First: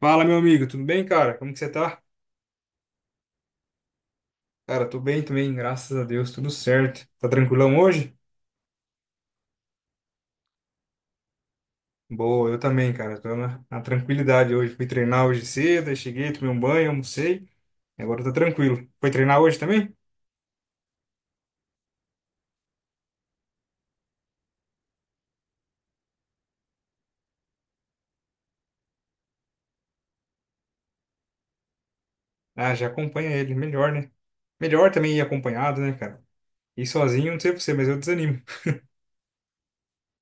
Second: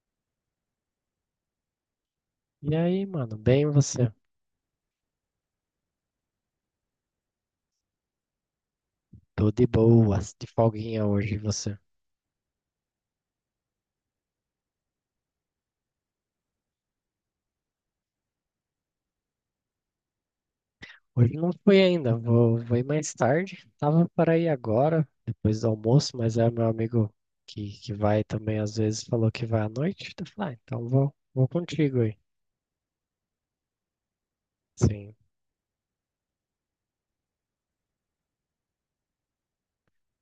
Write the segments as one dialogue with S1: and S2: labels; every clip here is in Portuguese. S1: Fala, meu amigo, tudo bem, cara? Como que você tá?
S2: E aí, mano, bem você?
S1: Cara, tô bem também, graças a Deus, tudo certo. Tá tranquilão hoje?
S2: Tô de boas, de folguinha hoje, e você?
S1: Boa, eu também, cara, tô na tranquilidade hoje. Fui treinar hoje cedo, aí cheguei, tomei um banho, almocei, e agora tá tranquilo. Foi treinar hoje também?
S2: Hoje não fui ainda, vou ir mais tarde. Tava para ir agora, depois do almoço, mas é meu amigo que vai também às vezes, falou que vai à noite. Então, eu falei, ah, então vou contigo aí.
S1: Ah, já acompanha ele, melhor, né? Melhor
S2: Sim.
S1: também ir acompanhado, né, cara? Ir sozinho, não sei pra você, mas eu desanimo.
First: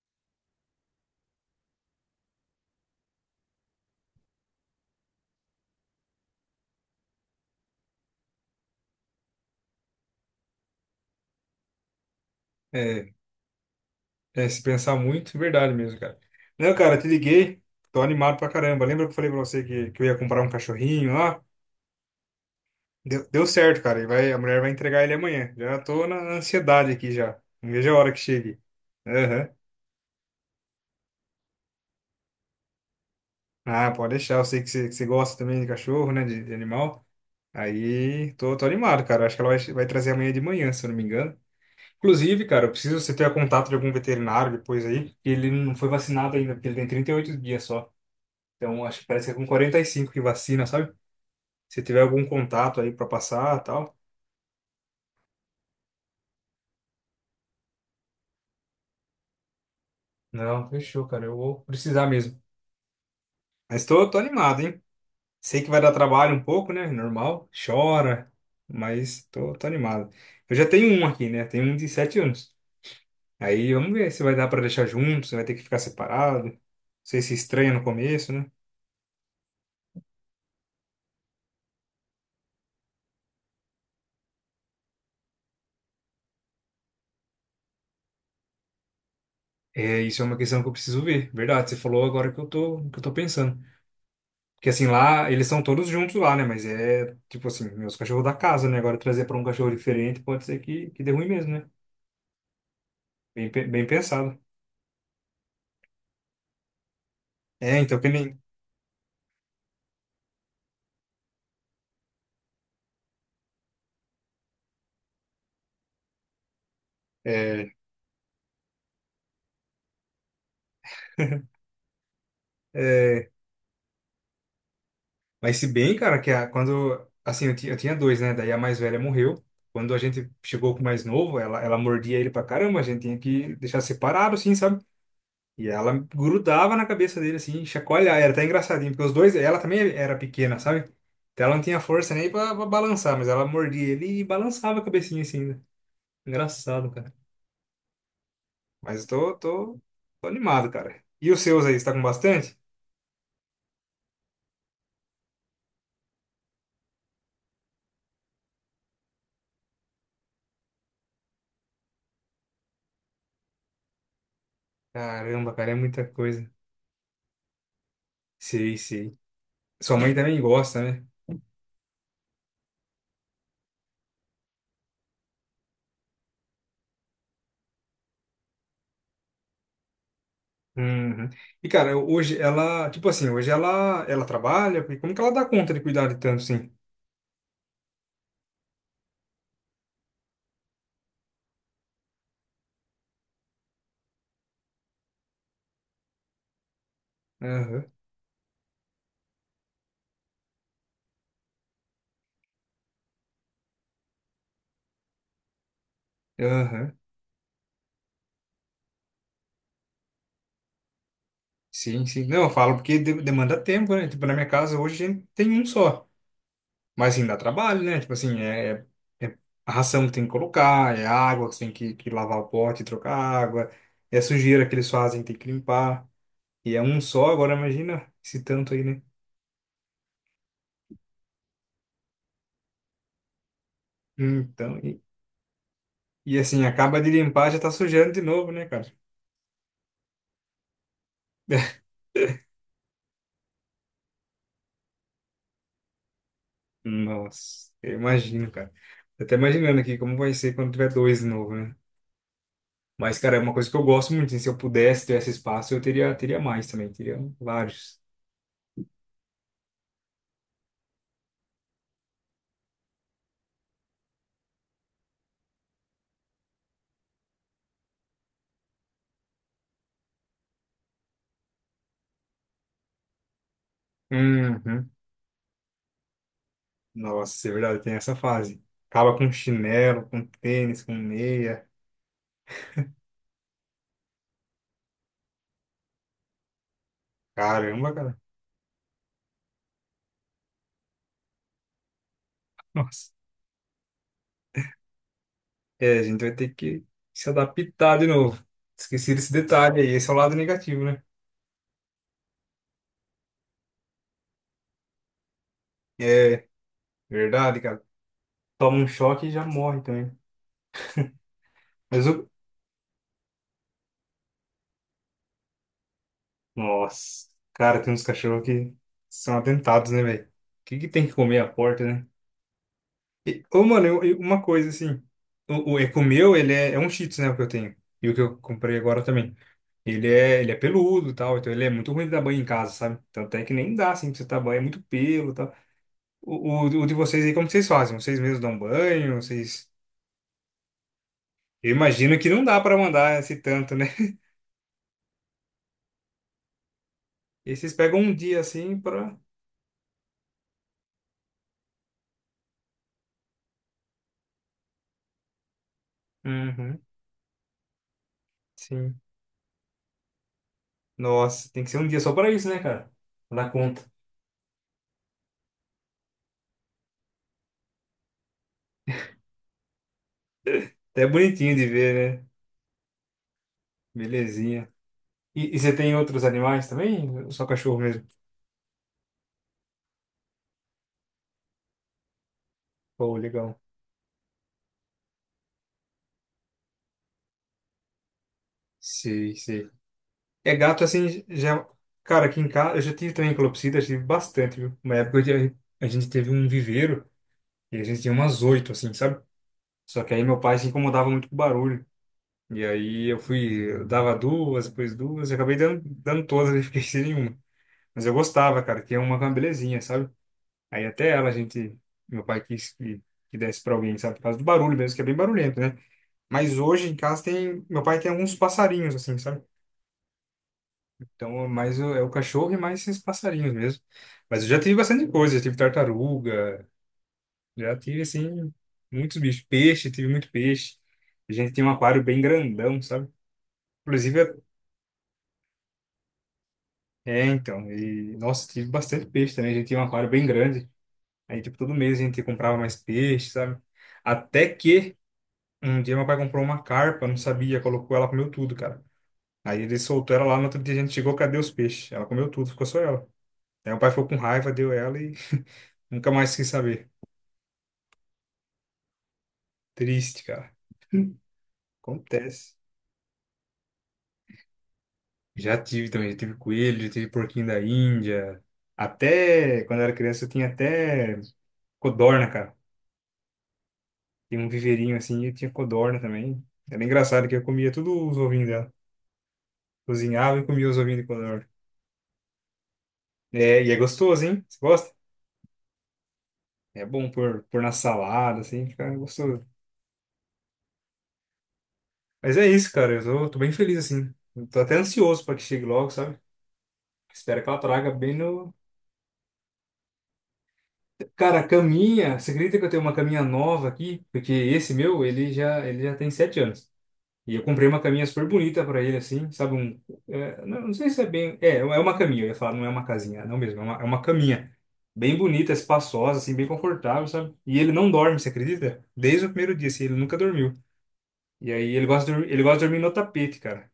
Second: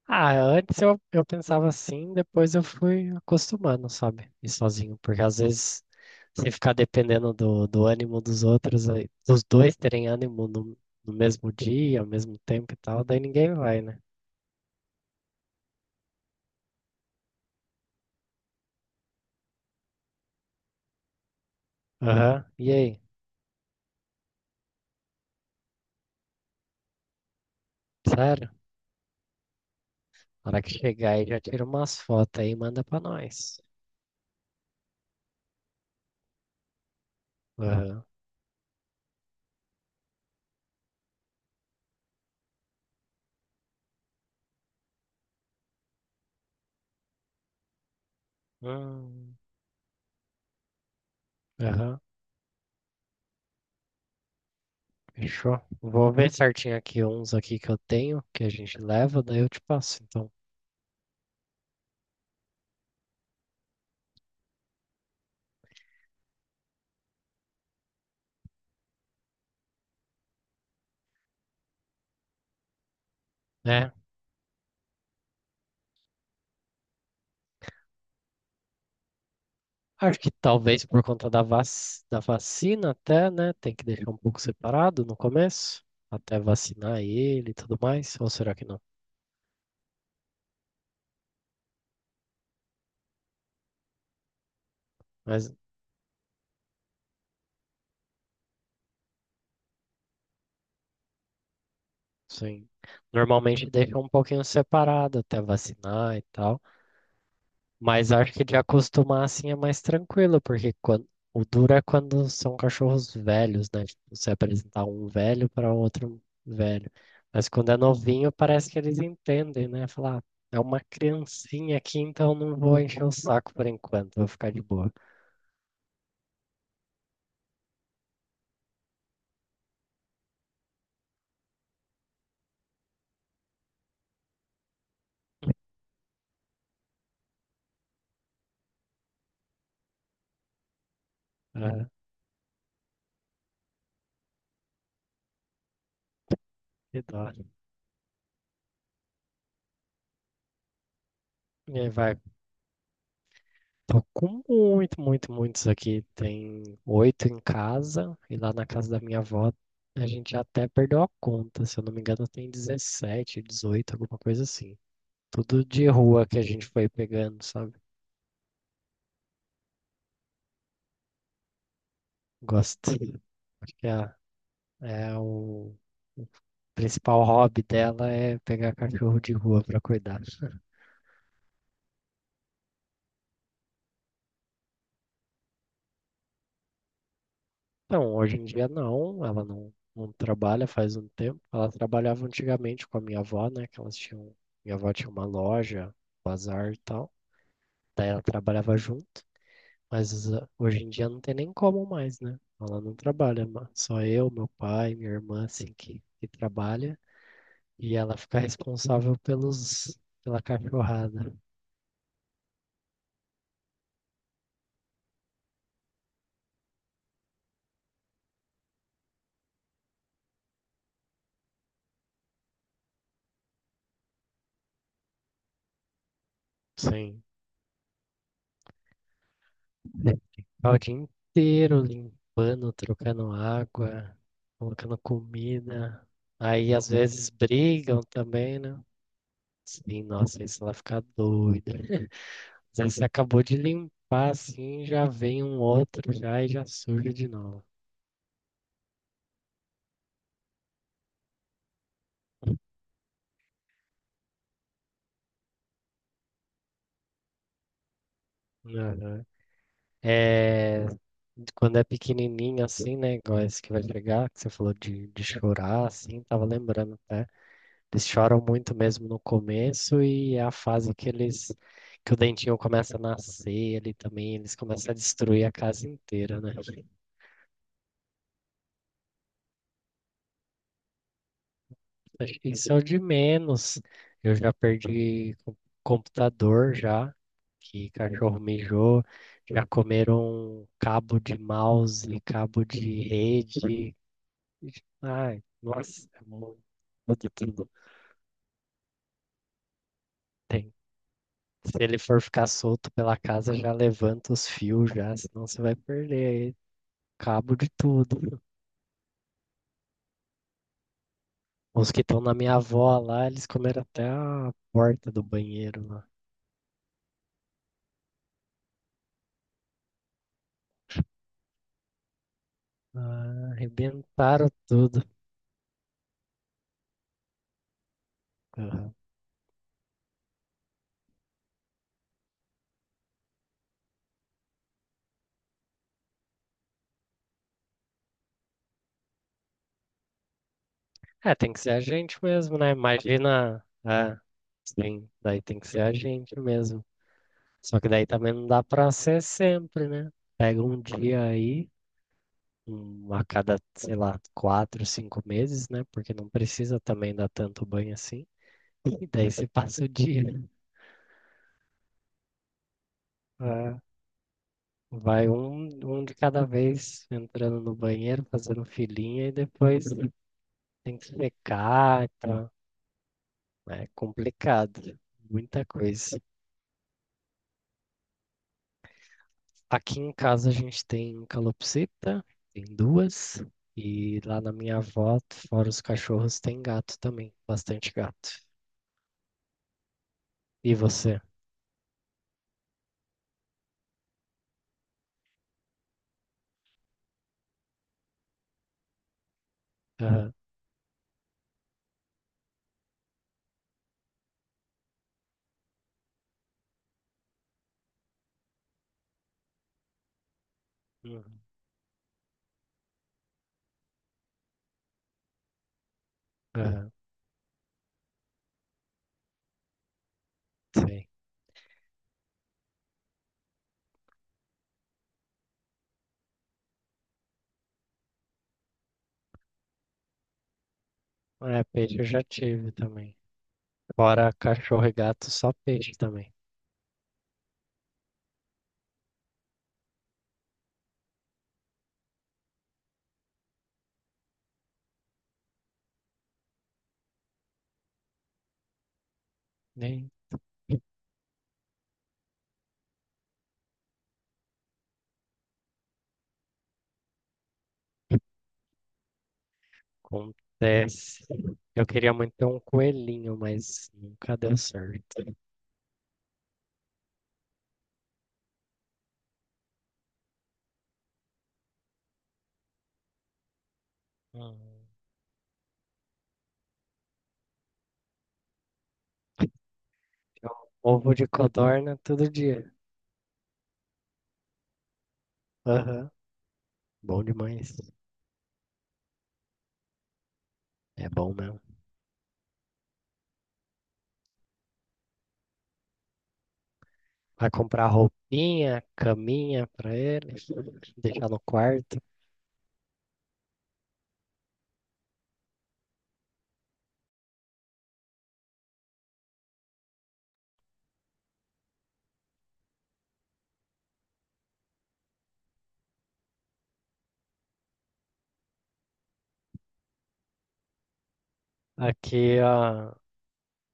S2: Ah, antes eu pensava assim, depois eu fui acostumando, sabe? Ir sozinho, porque às vezes você ficar dependendo do ânimo dos outros, dos dois terem ânimo no mesmo dia, ao mesmo tempo e tal,
S1: É,
S2: daí ninguém vai, né?
S1: é, se pensar muito, é verdade mesmo, cara. Não, cara, te liguei, tô animado pra caramba. Lembra que eu falei pra você que eu ia comprar um cachorrinho lá?
S2: Aham. E aí?
S1: Deu certo, cara. A mulher vai entregar ele amanhã. Já tô na ansiedade aqui já. Não vejo a hora que
S2: Sério?
S1: chegue. Aham.
S2: Na hora que chegar aí já tira umas fotos aí e manda pra nós.
S1: Ah, pode deixar. Eu sei que você gosta também de cachorro, né? De animal.
S2: Aham.
S1: Aí tô animado, cara. Acho que ela vai trazer amanhã de manhã, se eu não me engano. Inclusive, cara, eu preciso você ter contato de algum veterinário depois aí. Que Ele não foi vacinado ainda, porque ele tem 38 dias só. Então, acho que parece que é
S2: Hum.
S1: com 45 que vacina, sabe? Se tiver
S2: Aham.
S1: algum contato aí pra passar, e tal.
S2: Fechou. Vou ver certinho aqui uns aqui que eu tenho, que a gente leva, daí eu te passo, então.
S1: Não, fechou, cara. Eu vou precisar mesmo. Mas tô animado, hein? Sei que vai dar trabalho um pouco, né? Normal, chora, mas tô animado. Eu já tenho um aqui, né? Tenho um de 7 anos. Aí vamos
S2: É.
S1: ver se vai dar pra deixar junto, se vai ter que ficar separado. Não sei se estranha no começo, né?
S2: Acho que talvez por conta da vac... Da vacina até, né? Tem que deixar um pouco separado no começo, até vacinar ele e tudo mais. Ou será que não?
S1: É, isso é uma questão que eu preciso ver. Verdade, você falou agora que eu tô pensando. Porque assim, lá, eles
S2: Mas,
S1: são todos juntos lá, né? Mas é, tipo assim, meus cachorros da casa, né? Agora trazer pra um cachorro diferente pode ser que dê ruim mesmo, né?
S2: sim,
S1: Bem, pe-
S2: normalmente
S1: bem
S2: deixa um
S1: pensado.
S2: pouquinho separado até vacinar e tal.
S1: É, então, que
S2: Mas acho
S1: nem.
S2: que de acostumar assim é mais tranquilo, porque quando, o duro é quando são cachorros velhos, né? Tipo, você apresentar um velho para outro velho. Mas
S1: É,
S2: quando é novinho, parece que eles entendem, né? Falar, "Ah, é uma criancinha aqui, então não vou encher o
S1: é.
S2: saco por enquanto, vou ficar de boa."
S1: Mas se bem, cara, que quando. Assim, eu tinha dois, né? Daí a mais velha morreu. Quando a gente chegou com o mais novo, ela mordia ele pra caramba. A gente tinha que deixar separado, assim, sabe? E ela grudava na cabeça dele, assim, chacoalhar. Era até engraçadinho, porque os dois. Ela também era pequena, sabe? Então ela não tinha
S2: Ah,
S1: força nem pra balançar, mas ela mordia ele e balançava a cabecinha, assim, né? Engraçado,
S2: que
S1: cara.
S2: dó.
S1: Mas eu tô animado, cara. E os seus aí,
S2: E
S1: você
S2: aí
S1: tá com
S2: vai.
S1: bastante?
S2: Tô com muitos aqui. Tem 8 em casa e lá na casa da minha avó a gente já até perdeu a conta. Se eu não me engano, tem 17, 18, alguma coisa assim.
S1: Caramba,
S2: Tudo
S1: cara, é
S2: de
S1: muita
S2: rua que a
S1: coisa.
S2: gente foi pegando, sabe?
S1: Sei, sei. Sua mãe também gosta, né?
S2: Gosto. Acho que o principal hobby dela é pegar cachorro de rua pra cuidar.
S1: Uhum. E cara, hoje ela, tipo assim, hoje ela trabalha, porque como que ela dá conta de cuidar de tanto assim?
S2: Então, hoje em dia não, ela não trabalha faz um tempo. Ela trabalhava antigamente com a minha avó, né? Que elas tinham, minha avó tinha uma loja, bazar e tal.
S1: Aham,
S2: Daí ela trabalhava junto, mas ah, hoje em dia não tem nem como mais, né? Ela não trabalha, só eu, meu pai, minha irmã, assim, que
S1: aham.
S2: trabalha. E ela fica responsável pela cachorrada.
S1: Sim, sim. Não, eu falo porque demanda tempo, né? Tipo, na minha casa hoje a gente tem um só. Mas assim, dá trabalho, né? Tipo assim, é a ração que tem que colocar, é a água que você tem que lavar o pote, trocar a água, é a sujeira que eles fazem, tem que limpar. E é um
S2: Sim.
S1: só, agora imagina esse tanto aí, né?
S2: Ficar o dia inteiro limpando, trocando água,
S1: Então,
S2: colocando
S1: e,
S2: comida.
S1: e assim,
S2: Aí às
S1: acaba de
S2: vezes
S1: limpar, já tá
S2: brigam
S1: sujando de novo,
S2: também,
S1: né,
S2: né?
S1: cara?
S2: Sim, nossa, isso ela fica doida. Mas aí você acabou de limpar assim, já vem um outro já e já surge de novo.
S1: Nossa, eu imagino, cara. Tô até imaginando aqui como vai ser quando tiver dois de novo, né? Mas, cara, é uma coisa que eu gosto muito, hein? Se eu pudesse ter esse espaço, eu teria mais também. Teria vários.
S2: Aham. É, quando é pequenininho assim, né? Igual esse que vai chegar, que você falou de chorar assim, tava lembrando até. Eles choram muito mesmo no começo e é a fase que o dentinho começa a nascer ali também, eles
S1: Uhum.
S2: começam a destruir a casa inteira, né?
S1: Nossa, é verdade, tem essa fase. Acaba com chinelo, com tênis, com meia.
S2: Acho que isso é o de menos. Eu já perdi co- computador já, que
S1: Caramba, cara.
S2: cachorro mijou, já comeram cabo de mouse, cabo de
S1: Nossa.
S2: rede. Ai,
S1: É, a
S2: nossa,
S1: gente
S2: é
S1: vai ter
S2: muito
S1: que se
S2: de tudo.
S1: adaptar de novo. Esqueci desse detalhe aí. Esse é o lado
S2: Tem.
S1: negativo, né?
S2: Se ele for ficar solto pela casa, já levanta os fios já, senão você vai
S1: É,
S2: perder cabo
S1: verdade,
S2: de
S1: cara.
S2: tudo.
S1: Toma um choque e já morre também.
S2: Os que
S1: Mas
S2: estão
S1: o,
S2: na minha avó lá, eles comeram até a porta do banheiro lá.
S1: Nossa, cara, tem uns cachorros que são atentados, né, velho? O que que tem que comer à porta, né? E,
S2: Ah,
S1: ô, mano, uma
S2: arrebentaram
S1: coisa assim,
S2: tudo.
S1: o Eco meu, ele é um Shih Tzu, né, o que eu tenho. E o que eu comprei
S2: Aham.
S1: agora também. Ele é peludo e tal, então ele é muito ruim de dar banho em casa, sabe? Então até que nem dá, assim, pra você dar banho, é muito pelo e tal. O, o de vocês aí, como que vocês fazem? Vocês mesmos dão banho? Vocês.
S2: É, tem que ser
S1: Eu
S2: a
S1: imagino
S2: gente
S1: que não
S2: mesmo,
S1: dá
S2: né?
S1: pra mandar esse
S2: Imagina.
S1: tanto, né?
S2: É, sim, daí tem que ser a gente mesmo.
S1: E vocês
S2: Só que
S1: pegam
S2: daí
S1: um
S2: também
S1: dia,
S2: não dá
S1: assim,
S2: pra
S1: pra.
S2: ser sempre, né? Pega um dia aí, um, a cada, sei lá, quatro, cinco meses, né? Porque não precisa
S1: Uhum,
S2: também dar tanto banho assim.
S1: sim.
S2: E daí você passa o dia.
S1: Nossa, tem que ser um dia só para isso, né, cara? Dá
S2: É.
S1: conta.
S2: Vai um de cada vez entrando no banheiro, fazendo filinha e depois tem
S1: Até é
S2: que
S1: bonitinho de
S2: secar e
S1: ver, né?
S2: tal. É
S1: Belezinha.
S2: complicado,
S1: E
S2: muita
S1: você tem
S2: coisa.
S1: outros animais também? Ou só cachorro mesmo.
S2: Aqui em casa a gente tem calopsita, tem
S1: Pô,
S2: duas,
S1: legal.
S2: e lá na minha avó, fora os cachorros, tem gato também, bastante gato.
S1: Sei, sei. É
S2: E
S1: gato
S2: você?
S1: assim, já. Cara, aqui em casa, eu já tive também calopsita, já tive bastante, viu? Uma época a gente teve um viveiro e a gente tinha umas oito, assim, sabe? Só que aí
S2: Aham.
S1: meu pai se incomodava muito com o barulho. E aí eu dava duas, depois duas, e acabei dando todas e fiquei sem nenhuma. Mas eu gostava, cara, que é uma belezinha, sabe? Aí até
S2: Uhum.
S1: meu pai quis que desse para alguém, sabe? Por causa do barulho mesmo, que é bem barulhento, né? Mas hoje
S2: Aham.
S1: em casa meu pai tem alguns passarinhos, assim, sabe?
S2: Sei.
S1: Então, mais é o cachorro e mais esses passarinhos mesmo. Mas eu já tive bastante coisa, já tive tartaruga, já tive, assim, muitos bichos. Peixe, tive muito peixe. A gente
S2: É,
S1: tem um
S2: peixe
S1: aquário
S2: eu
S1: bem
S2: já tive
S1: grandão, sabe?
S2: também. Fora
S1: Inclusive,
S2: cachorro e gato, só peixe também.
S1: é, então, e, nossa, tive bastante peixe também, a gente tinha um aquário bem grande. Aí, tipo, todo mês a gente comprava mais peixe, sabe? Até que um dia meu pai comprou uma carpa, não sabia, colocou ela, comeu tudo, cara. Aí ele
S2: Nem.
S1: soltou ela lá, no outro dia a gente chegou, cadê os peixes? Ela comeu tudo, ficou só ela. Aí meu pai ficou com raiva, deu ela e nunca mais quis saber. Triste, cara.
S2: Acontece. Eu queria muito ter
S1: Acontece.
S2: um coelhinho, mas nunca deu certo.
S1: Já tive também, já tive coelho, já tive porquinho da Índia. Até quando eu era criança eu tinha até codorna, cara. Tinha um
S2: Uhum.
S1: viveirinho assim e tinha codorna também. Era engraçado que eu comia tudo os ovinhos dela. Cozinhava e comia os ovinhos de
S2: Ovo de
S1: codorna.
S2: codorna todo dia.
S1: É, e é gostoso, hein? Você gosta?
S2: Aham.
S1: É bom
S2: Bom
S1: pôr na
S2: demais.
S1: salada, assim, fica gostoso.
S2: É bom mesmo.
S1: Mas é isso, cara. Eu tô bem feliz, assim. Eu tô até ansioso pra que chegue logo, sabe? Espero que
S2: Vai
S1: ela
S2: comprar
S1: traga bem no.
S2: roupinha, caminha pra ele, deixar
S1: Cara,
S2: no
S1: a
S2: quarto.
S1: caminha. Você acredita que eu tenho uma caminha nova aqui? Porque esse meu, ele já tem 7 anos. E eu comprei uma caminha super bonita pra ele, assim, sabe? Um, é, não, não sei se é bem. É uma caminha, eu ia falar, não é uma casinha, não mesmo. É uma caminha. Bem bonita, espaçosa, assim, bem confortável, sabe? E ele não dorme, você acredita? Desde o primeiro dia, assim, ele nunca dormiu. E aí
S2: Aqui,
S1: ele gosta de dormir no
S2: a,
S1: tapete, cara.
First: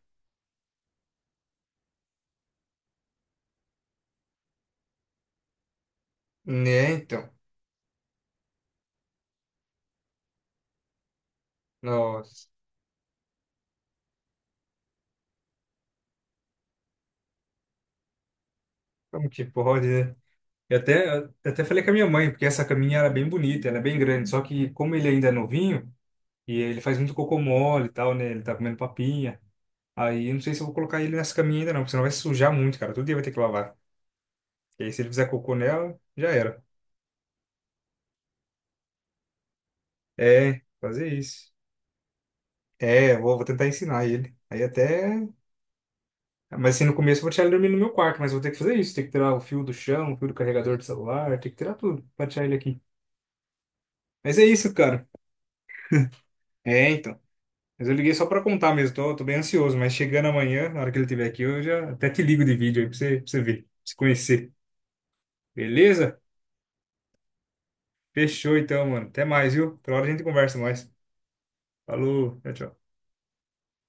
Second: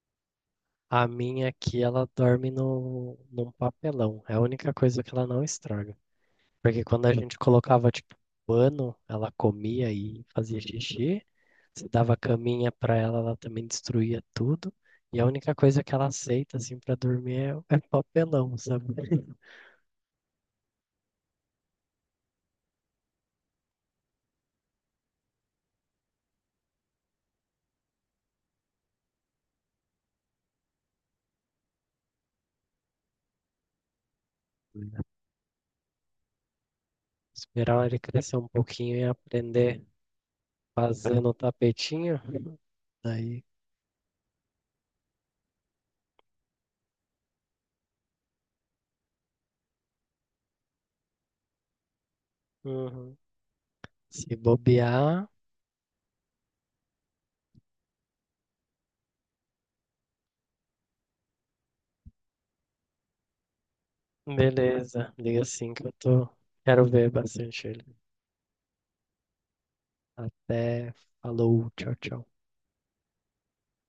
S2: a minha aqui, ela dorme no, num papelão. É a única coisa que ela não estraga. Porque
S1: Né,
S2: quando a
S1: então.
S2: gente colocava, tipo, pano, ela comia e fazia xixi. Se dava
S1: Nossa,
S2: caminha pra ela, ela também destruía tudo. E a única coisa que ela aceita, assim, pra dormir é papelão, sabe?
S1: como que pode, né? Eu até falei com a minha mãe, porque essa caminha era bem bonita, ela é bem grande, só que como ele ainda é novinho, e ele faz muito cocô mole e tal, né? Ele tá comendo papinha. Aí eu não sei se eu vou colocar ele nessa caminha ainda não, porque senão vai sujar muito, cara. Todo dia vai ter que lavar. E aí se ele fizer cocô nela, já era.
S2: Esperar ele crescer um pouquinho e aprender
S1: É, fazer
S2: fazendo o
S1: isso.
S2: tapetinho.
S1: É, eu vou,
S2: Daí,
S1: vou tentar ensinar ele. Aí até Mas assim, no começo eu vou tirar ele dormir no meu quarto, mas eu vou ter que fazer isso. Tem que tirar o fio do chão, o fio do carregador do celular, tem que tirar tudo pra tirar ele aqui.
S2: uhum. Se
S1: Mas é isso, cara.
S2: bobear,
S1: É, então. Mas eu liguei só pra contar mesmo, tô bem ansioso, mas chegando amanhã, na hora que ele estiver aqui, eu já até te ligo de vídeo aí pra você ver, pra você conhecer.
S2: beleza. Liga assim que eu
S1: Beleza?
S2: tô. Quero ver bastante ele.
S1: Fechou então, mano. Até mais, viu? Outra hora a gente conversa mais.
S2: Até. Falou, tchau, tchau.
S1: Falou, tchau, tchau.